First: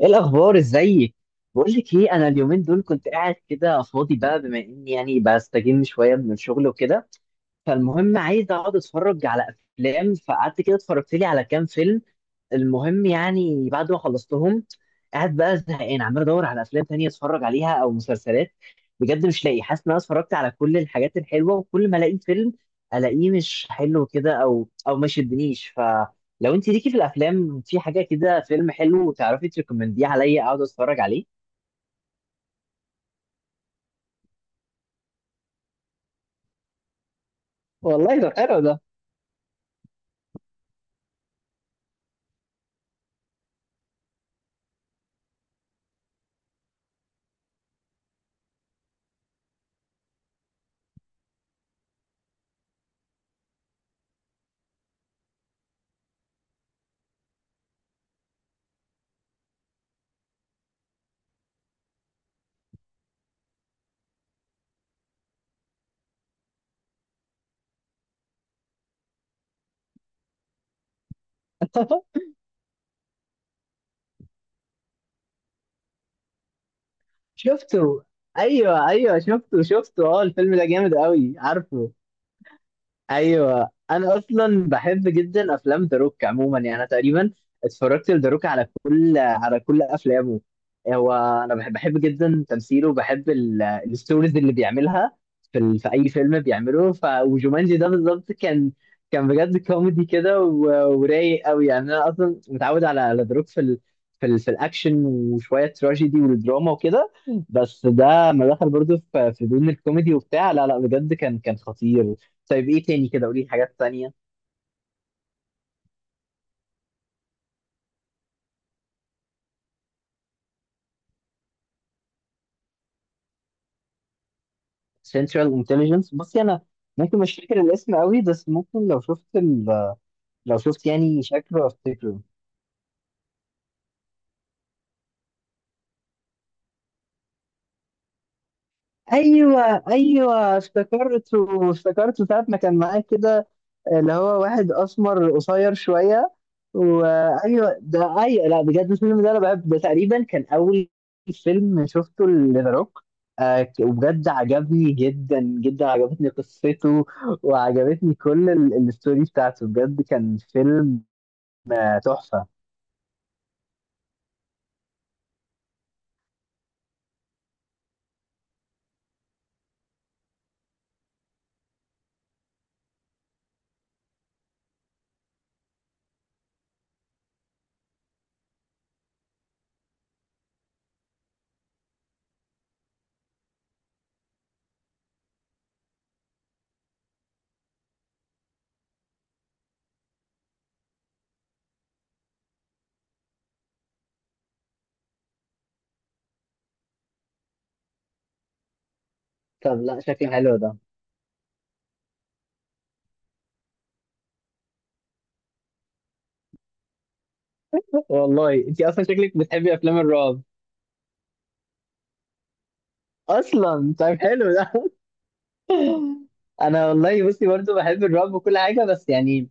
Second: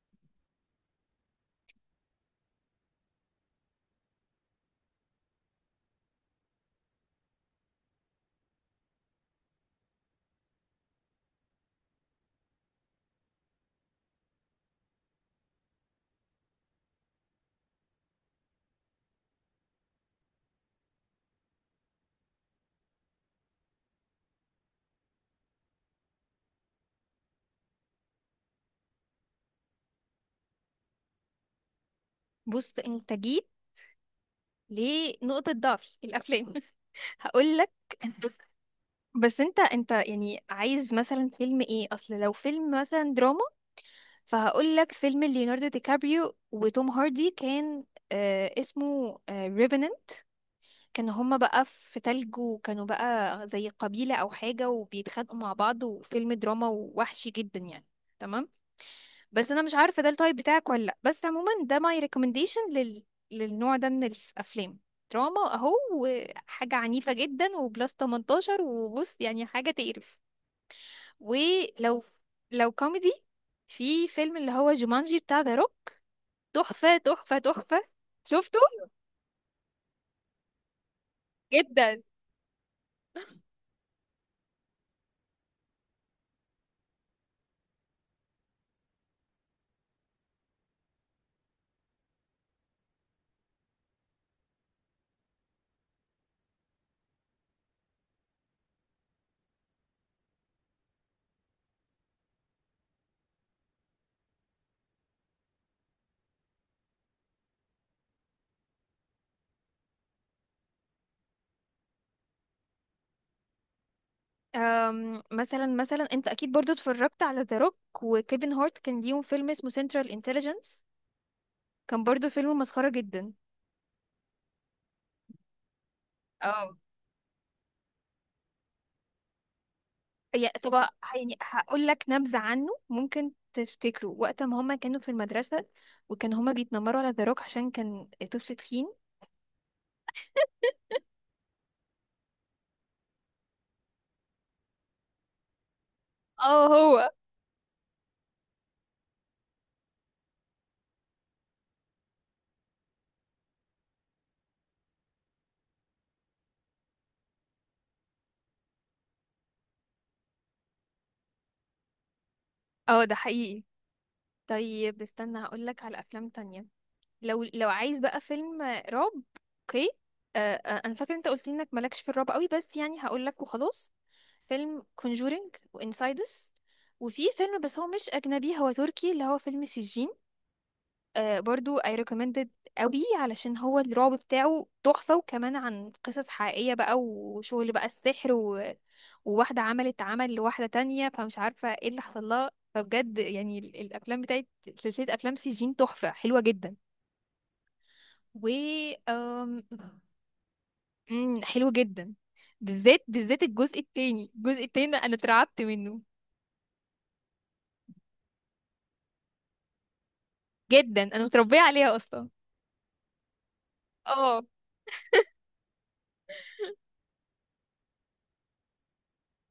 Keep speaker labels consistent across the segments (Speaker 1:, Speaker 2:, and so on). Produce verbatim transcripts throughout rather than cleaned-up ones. Speaker 1: ايه الاخبار؟ ازيك؟ بقول لك ايه، انا اليومين دول كنت قاعد كده فاضي بقى، بما اني يعني بستجم شويه من الشغل وكده. فالمهم عايز اقعد اتفرج على افلام. فقعدت كده اتفرجت لي على كام فيلم. المهم يعني بعد ما خلصتهم قاعد بقى زهقان، عمال ادور على افلام تانية اتفرج عليها او مسلسلات. بجد مش لاقي، حاسس ان انا اتفرجت على كل الحاجات الحلوه، وكل ما الاقي فيلم الاقيه مش حلو كده، او او ما شدنيش. فلو انت ليكي في الافلام في حاجه كده فيلم حلو، تعرفي تريكومنديه عليا اقعد اتفرج عليه.
Speaker 2: بص، انت جيت لنقطة ضعفي الافلام. هقول لك.
Speaker 1: والله ده
Speaker 2: بس
Speaker 1: حلو ده.
Speaker 2: بس انت انت يعني عايز مثلا فيلم ايه؟ اصل لو فيلم مثلا دراما، فهقول لك فيلم ليوناردو دي كابريو وتوم هاردي. كان آه اسمه آه ريفنن. كانوا هما بقى في تلج، وكانوا بقى زي قبيلة او حاجة وبيتخانقوا مع بعض، وفيلم دراما ووحشي جدا يعني. تمام. بس انا مش عارفه ده التايب بتاعك ولا لا، بس عموما ده ماي ريكومنديشن لل... للنوع ده من الافلام. دراما اهو، وحاجه عنيفه جدا وبلس تمنتاشر، وبص يعني حاجه تقرف. ولو لو كوميدي، في فيلم اللي هو جومانجي بتاع ذا روك. تحفه، تحفه،
Speaker 1: شفته؟
Speaker 2: تحفه. شفته.
Speaker 1: ايوه ايوه شفته شفته. اه، الفيلم ده جامد قوي عارفه.
Speaker 2: جدا.
Speaker 1: ايوه، انا اصلا بحب جدا افلام ذا روك عموما. يعني انا تقريبا اتفرجت لذا روك على كل على كل افلامه. هو انا بحب بحب جدا تمثيله، بحب ال- الستوريز اللي بيعملها في ال... في اي فيلم بيعمله. ف وجومانجي ده بالظبط كان كان بجد كوميدي كده، و... ورايق قوي. يعني انا اصلا متعود على ذا روك في ال... في ال... في الاكشن، وشويه تراجيدي والدراما وكده. بس ده ما دخل برضه في في دون الكوميدي وبتاع، لا لا بجد كان كان خطير. طيب ايه تاني كده، قولي لي حاجات تانية.
Speaker 2: أم مثلا مثلا انت اكيد برضو اتفرجت على ذا روك وكيفن هارت، كان ليهم فيلم اسمه سنترال انتليجنس. كان برضو فيلم مسخره جدا.
Speaker 1: Central Intelligence، بصي انا
Speaker 2: اه.
Speaker 1: ممكن مش فاكر الاسم قوي، بس ممكن لو شفت ال...
Speaker 2: يا
Speaker 1: لو
Speaker 2: طب،
Speaker 1: شفت يعني
Speaker 2: يعني
Speaker 1: شكله
Speaker 2: هقول لك
Speaker 1: افتكره.
Speaker 2: نبذة عنه ممكن تفتكره. وقت ما هما كانوا في المدرسة، وكان هما بيتنمروا على ذا روك عشان كان طفل تخين.
Speaker 1: ايوه ايوه افتكرته افتكرته ساعة ما كان معاك كده، اللي هو واحد اسمر قصير شويه.
Speaker 2: اه، هو.
Speaker 1: وايوه ده اي، لا بجد الفيلم ده انا بحب، ده تقريبا كان اول فيلم شفته لذا روك. آه وبجد عجبني جدا جدا، عجبتني قصته وعجبتني كل ال- الستوري بتاعته. بجد كان فيلم آه، تحفه.
Speaker 2: اه ده حقيقي. طيب استنى، هقول لك على أفلام تانية. لو لو عايز بقى فيلم رعب. اوكي. آه آه، انا فاكرة انت قلت لي انك مالكش في الرعب قوي، بس يعني هقول لك وخلاص. فيلم Conjuring وانسايدس. وفي فيلم بس هو مش أجنبي، هو تركي، اللي هو فيلم سجين. آه، برضو I recommended قوي، علشان هو الرعب بتاعه تحفة، وكمان عن قصص حقيقية بقى وشغل بقى السحر و... وواحدة عملت عمل لواحدة تانية، فمش عارفة ايه اللي حصل لها. فبجد يعني ال- الأفلام بتاعت سلسلة أفلام سجين تحفة حلوة جدا و أم...
Speaker 1: طب لا شكله حلو ده.
Speaker 2: أم، حلو جدا. بالذات، بالذات الجزء التاني، الجزء التاني ده أنا اترعبت منه.
Speaker 1: والله انت اصلا شكلك بتحبي افلام الرعب.
Speaker 2: جدا، أنا متربية عليها أصلا.
Speaker 1: اصلا طيب
Speaker 2: اه.
Speaker 1: حلو ده. انا والله بصي برضو بحب الرعب وكل حاجه، بس يعني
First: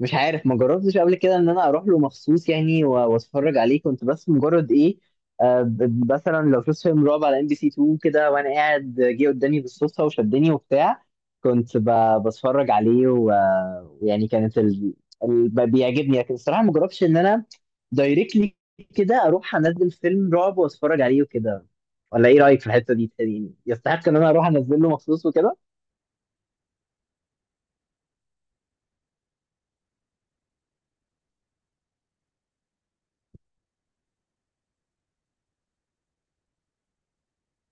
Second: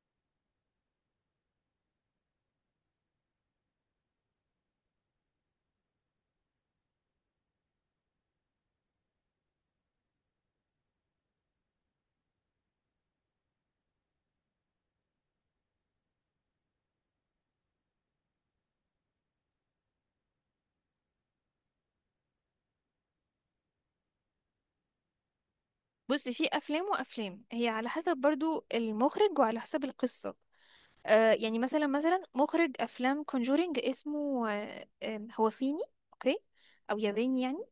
Speaker 1: مش عارف ما جربتش قبل كده ان انا اروح له مخصوص يعني و- واتفرج عليه، كنت بس مجرد ايه. آه، ب- مثلا لو شفت فيلم رعب على إم بي سي اتنين كده وانا قاعد جه قدامي بالصدفه وشدني وبتاع. كنت ب- بتفرج عليه و- ويعني كانت ال... ال... ب- بيعجبني، لكن الصراحه ما جربتش ان انا دايركتلي كده اروح انزل فيلم رعب واتفرج عليه وكده. ولا ايه رايك في الحته دي؟ يعني يستحق ان انا اروح انزل له مخصوص وكده؟
Speaker 2: بص، في أفلام وأفلام، هي على حسب برضو المخرج وعلى حسب القصة. آه يعني مثلا مثلا مخرج افلام كونجورينج، اسمه آه آه، هو صيني. اوكي. او ياباني يعني.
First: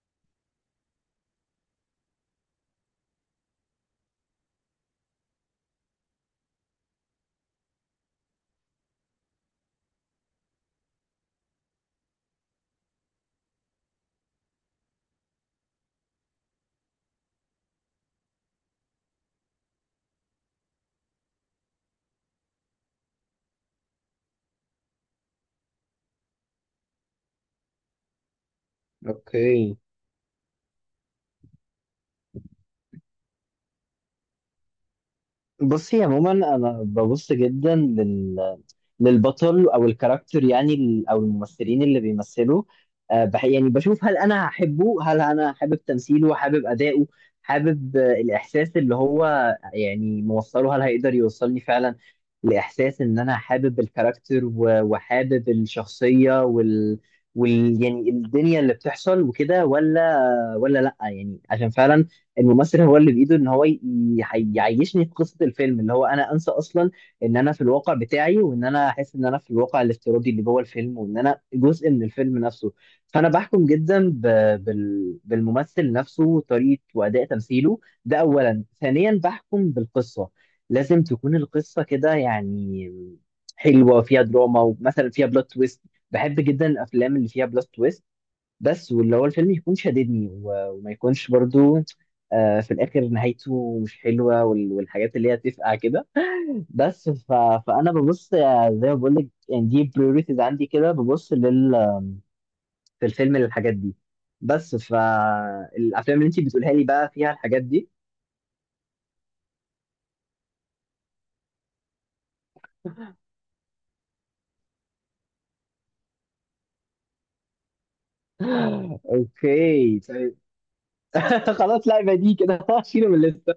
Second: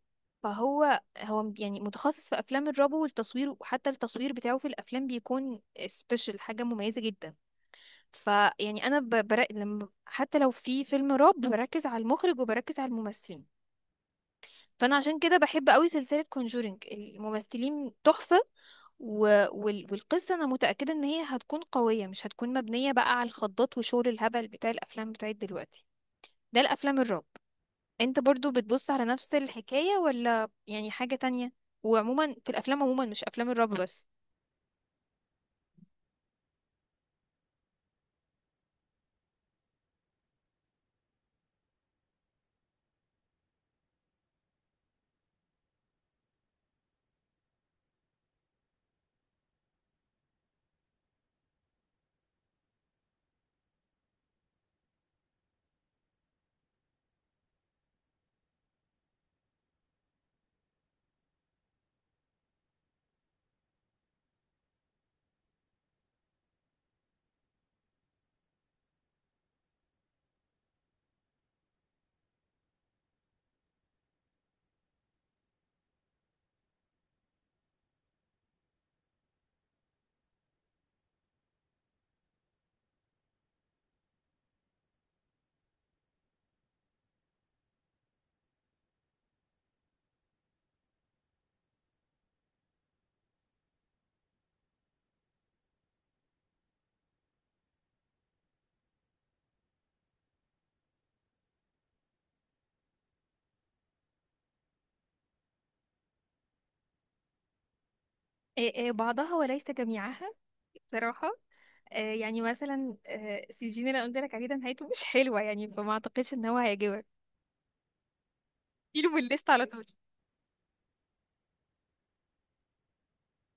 Speaker 2: فهو هو يعني متخصص في افلام الرعب والتصوير، وحتى التصوير بتاعه في الافلام بيكون سبيشال، حاجه مميزه جدا. فيعني انا ب- برا... لما حتى لو في فيلم رعب بركز على المخرج وبركز على الممثلين. فانا عشان كده بحب قوي سلسله كونجورينج، الممثلين تحفه. و... وال... والقصه انا متاكده ان هي هتكون قويه، مش هتكون مبنيه بقى على الخضات وشغل الهبل بتاع الافلام بتاعت دلوقتي، ده الافلام الرعب. انت برضو بتبص على نفس
Speaker 1: اوكي.
Speaker 2: الحكايه ولا يعني حاجه تانية؟ وعموما في الافلام عموما، مش افلام الرعب بس.
Speaker 1: بصي عموما انا ببص جدا لل للبطل او الكاركتر، يعني ال- او الممثلين اللي بيمثلوا. آه، بح- يعني بشوف هل انا هحبه، هل انا حابب تمثيله، حابب اداؤه، حابب آه، الاحساس اللي هو يعني موصله. هل هيقدر يوصلني فعلا لاحساس ان انا حابب الكاركتر و- وحابب الشخصية وال وال يعني الدنيا اللي بتحصل وكده، ولا ولا لا يعني. عشان فعلا الممثل هو اللي بايده ان هو ي- ي- يعيشني في قصه الفيلم، اللي هو انا انسى اصلا ان انا في الواقع بتاعي وان انا احس ان انا في الواقع الافتراضي اللي جوه الفيلم، وان انا جزء من الفيلم نفسه. فانا بحكم جدا ب... بال... بالممثل نفسه، طريقه واداء تمثيله، ده اولا. ثانيا بحكم بالقصه، لازم تكون القصه كده يعني حلوه فيها دراما، ومثلا فيها بلوت تويست. بحب جدا الافلام اللي فيها بلوت تويست. بس واللي هو الفيلم يكون شاددني و- وما يكونش برضو آه، في الاخر نهايته مش حلوه وال- والحاجات اللي هي تفقع كده. بس ف... فانا ببص آه، زي ما بقول لك، يعني دي بريوريتيز عندي كده، ببص لل... في الفيلم للحاجات دي. بس فالافلام اللي انت بتقولها لي بقى فيها الحاجات دي؟
Speaker 2: إيه إيه بعضها وليس جميعها بصراحة. آه، يعني مثلا آه، سجين اللي أنا قلت لك عليه ده نهايته مش حلوة، يعني فما أعتقدش إن هو هيعجبك. شيله من الليست على طول.
Speaker 1: اوكي طيب. خلاص، لا يبقى دي كده، شيله من الليسته.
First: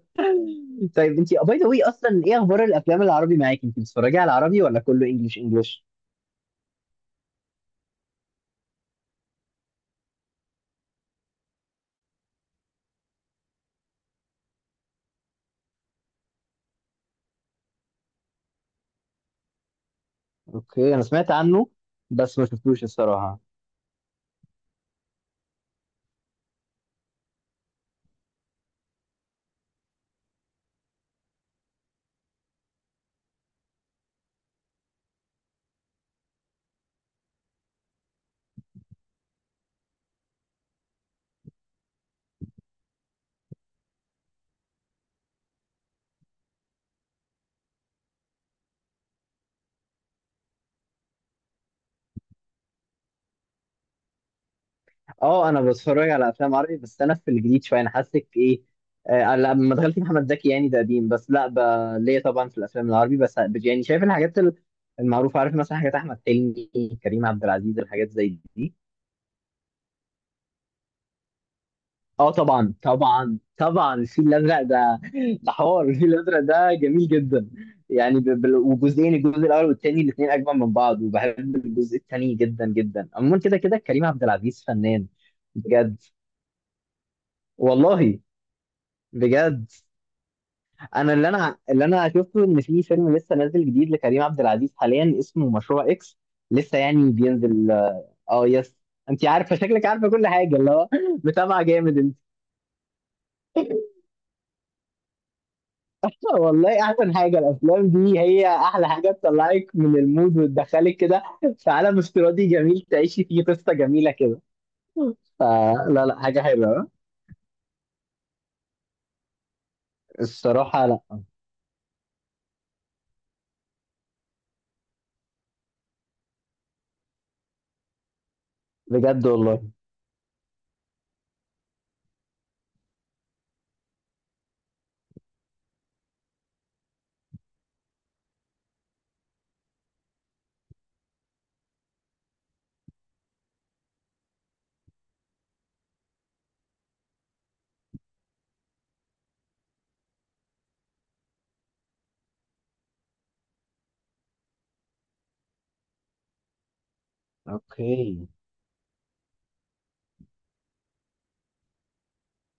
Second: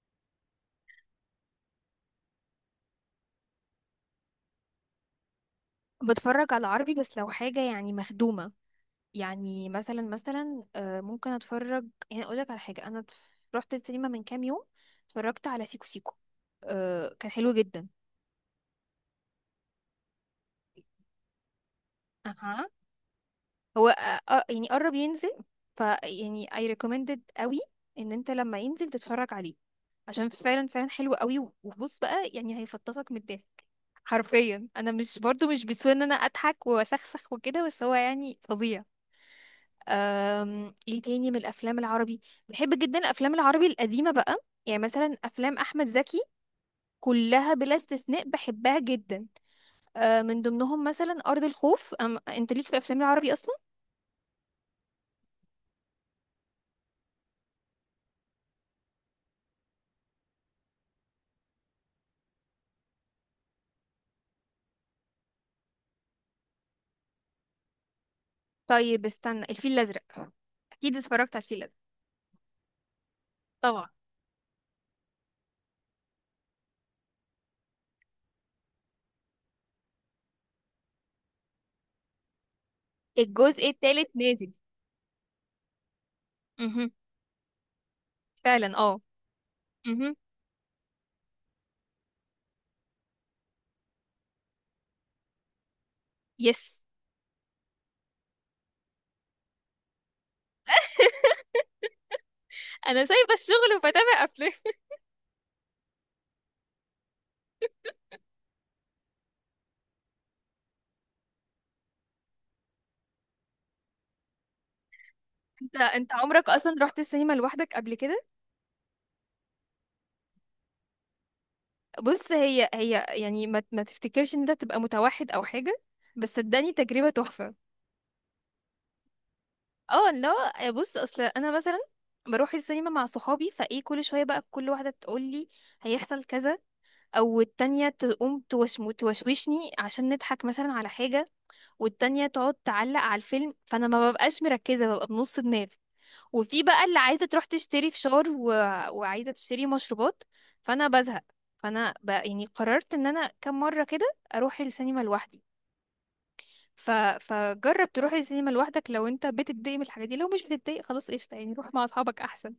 Speaker 1: طيب انت باي ذا واي اصلا ايه اخبار الافلام العربي معاكي؟ انت بتتفرجي على العربي ولا كله انجلش انجلش؟
Speaker 2: بتفرج على عربي، بس لو حاجة يعني مخدومة. يعني مثلا مثلا آه، ممكن اتفرج، يعني اقول لك على حاجة. انا رحت السينما من كام يوم، اتفرجت على سيكو سيكو. آه، كان حلو جدا.
Speaker 1: اوكي انا سمعت عنه، بس ما
Speaker 2: اها.
Speaker 1: شفتوش الصراحه.
Speaker 2: هو آه، آه، يعني قرب ينزل، ف يعني I recommended قوي ان انت لما ينزل تتفرج عليه. عشان فعلا فعلا حلو قوي. وبص بقى يعني هيفطسك من الضحك حرفيا. انا مش برضو مش بسهولة ان انا اضحك واسخسخ وكده، بس هو يعني فظيع. أم، ايه تاني من الافلام العربي؟ بحب جدا الافلام العربي القديمه بقى. يعني مثلا افلام احمد زكي، كلها بلا استثناء بحبها جدا. أه، من ضمنهم مثلا ارض الخوف. أم انت ليك في افلام العربي اصلا؟
Speaker 1: اه، انا بتفرج على افلام عربي، بس انا في الجديد شويه انا حاسك ايه. آه لما دخلت محمد زكي يعني ده قديم، بس لا ب... ليا طبعا في الافلام العربي، بس يعني شايف الحاجات ال- المعروفه، عارف مثلا حاجات احمد حلمي، كريم عبد العزيز، الحاجات زي دي.
Speaker 2: طيب استنى، الفيل الازرق. اكيد اتفرجت على الفيل الازرق.
Speaker 1: اه طبعا طبعا
Speaker 2: طبعا.
Speaker 1: طبعا الفيل الازرق ده. ده حوار الفيل الازرق ده جميل جدا، يعني ب... ب... وجزئين، الجزء الاول والثاني الاثنين اجمل من بعض، وبحب الجزء الثاني جدا جدا. عموما كده
Speaker 2: الجزء
Speaker 1: كده كريم
Speaker 2: الثالث
Speaker 1: عبد
Speaker 2: نازل.
Speaker 1: العزيز فنان. بجد؟
Speaker 2: امم.
Speaker 1: والله.
Speaker 2: فعلا اه.
Speaker 1: بجد.
Speaker 2: امم.
Speaker 1: انا اللي انا اللي انا شفته ان في فيلم لسه نازل جديد لكريم عبد العزيز حاليا، اسمه مشروع اكس.
Speaker 2: يس.
Speaker 1: لسه يعني بينزل. اه يس. انت عارفه شكلك عارفه كل حاجه، اللي هو متابعه جامد انت.
Speaker 2: انا سايبه الشغل وبتابع افلام.
Speaker 1: والله احسن حاجه، الافلام دي هي احلى حاجه تطلعك من المود وتدخلك كده في عالم افتراضي جميل تعيشي فيه قصه جميله كده.
Speaker 2: انت
Speaker 1: فلا
Speaker 2: انت
Speaker 1: لا حاجه
Speaker 2: عمرك اصلا
Speaker 1: حلوه.
Speaker 2: رحت السينما لوحدك قبل كده؟
Speaker 1: الصراحه لا.
Speaker 2: بص، هي هي يعني ما ما تفتكرش ان انت تبقى متوحد او حاجه، بس صدقني تجربه تحفه.
Speaker 1: بجد والله.
Speaker 2: اه لا بص، اصل انا مثلا بروح السينما مع صحابي، فايه كل شويه بقى كل واحده تقول لي هيحصل كذا، او التانية تقوم توشم توشوشني عشان نضحك مثلا على حاجه، والتانية تقعد تعلق على الفيلم، فانا ما ببقاش مركزه، ببقى بنص دماغ. وفي بقى اللي عايزة تروح تشتري فشار و... وعايزة تشتري مشروبات. فأنا بزهق. فأنا بقى يعني قررت إن أنا كم مرة كده أروح السينما لوحدي. ف... فجرب تروح
Speaker 1: اوكي.
Speaker 2: السينما لوحدك لو أنت بتتضايق من الحاجات دي. لو مش بتتضايق، خلاص قشطة يعني، روح مع أصحابك أحسن.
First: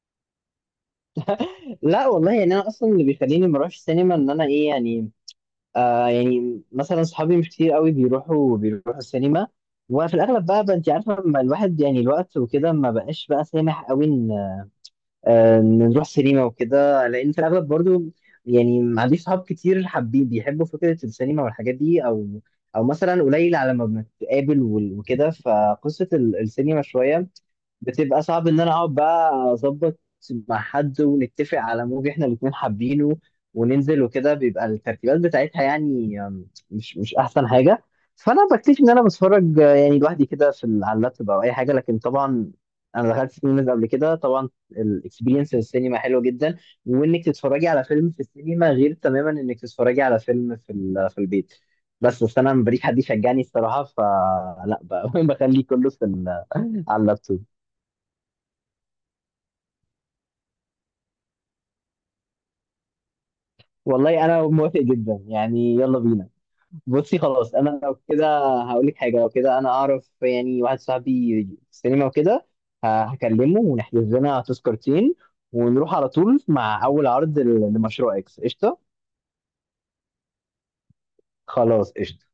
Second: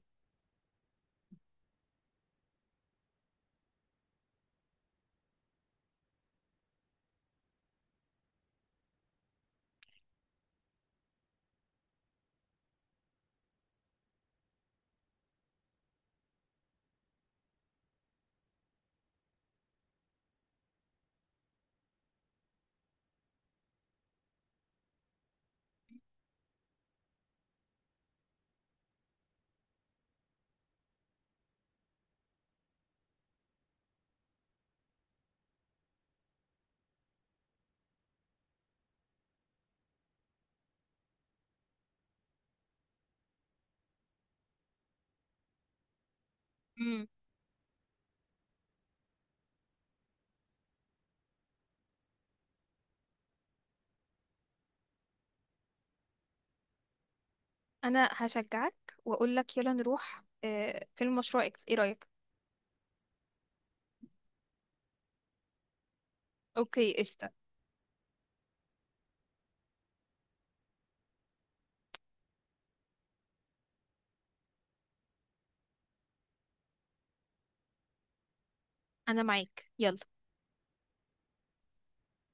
Speaker 1: لا والله يعني انا اصلا اللي بيخليني ما اروحش السينما ان انا ايه يعني. آه يعني مثلا صحابي مش كتير قوي بيروحوا بيروحوا السينما، وفي الاغلب بقى, بقى انت عارفه لما الواحد يعني الوقت وكده ما بقاش بقى سامح قوي آه، نروح سينما وكده، لان في الاغلب برضو يعني ما عنديش صحاب كتير حابين بيحبوا فكره السينما والحاجات دي، او او مثلا قليل على ما بنتقابل وال- وكده. فقصه ال- السينما شويه بتبقى صعب ان انا اقعد بقى اظبط مع حد ونتفق على موفي احنا الاتنين حابينه وننزل وكده، بيبقى الترتيبات بتاعتها يعني آم، مش مش احسن حاجه. فانا بكتشف ان انا بتفرج آه، يعني لوحدي كده في ال- على اللابتوب او اي حاجه، لكن طبعا انا دخلت سينما قبل كده طبعا، الاكسبيرينس السينما حلوه جدا.
Speaker 2: امم.
Speaker 1: وانك تتفرجي على فيلم في السينما غير تماما انك تتفرجي على فيلم في ال- في البيت. بس بس انا مبريش حد يشجعني الصراحه، فلا ب- بخليه كله في ال- على اللابتوب.
Speaker 2: أنا هشجعك وأقولك يلا نروح آه، فيلم مشروع إكس، إيه رأيك؟
Speaker 1: والله انا موافق جدا يعني، يلا بينا.
Speaker 2: أوكي
Speaker 1: بصي
Speaker 2: قشطة.
Speaker 1: خلاص، انا لو كده هقول لك حاجه، لو كده انا اعرف يعني واحد صاحبي في السينما وكده، ه- هكلمه ونحجز لنا تذكرتين ونروح على طول مع اول عرض ل- لمشروع اكس قشطه.
Speaker 2: أنا معاك، يلا.
Speaker 1: خلاص قشطه.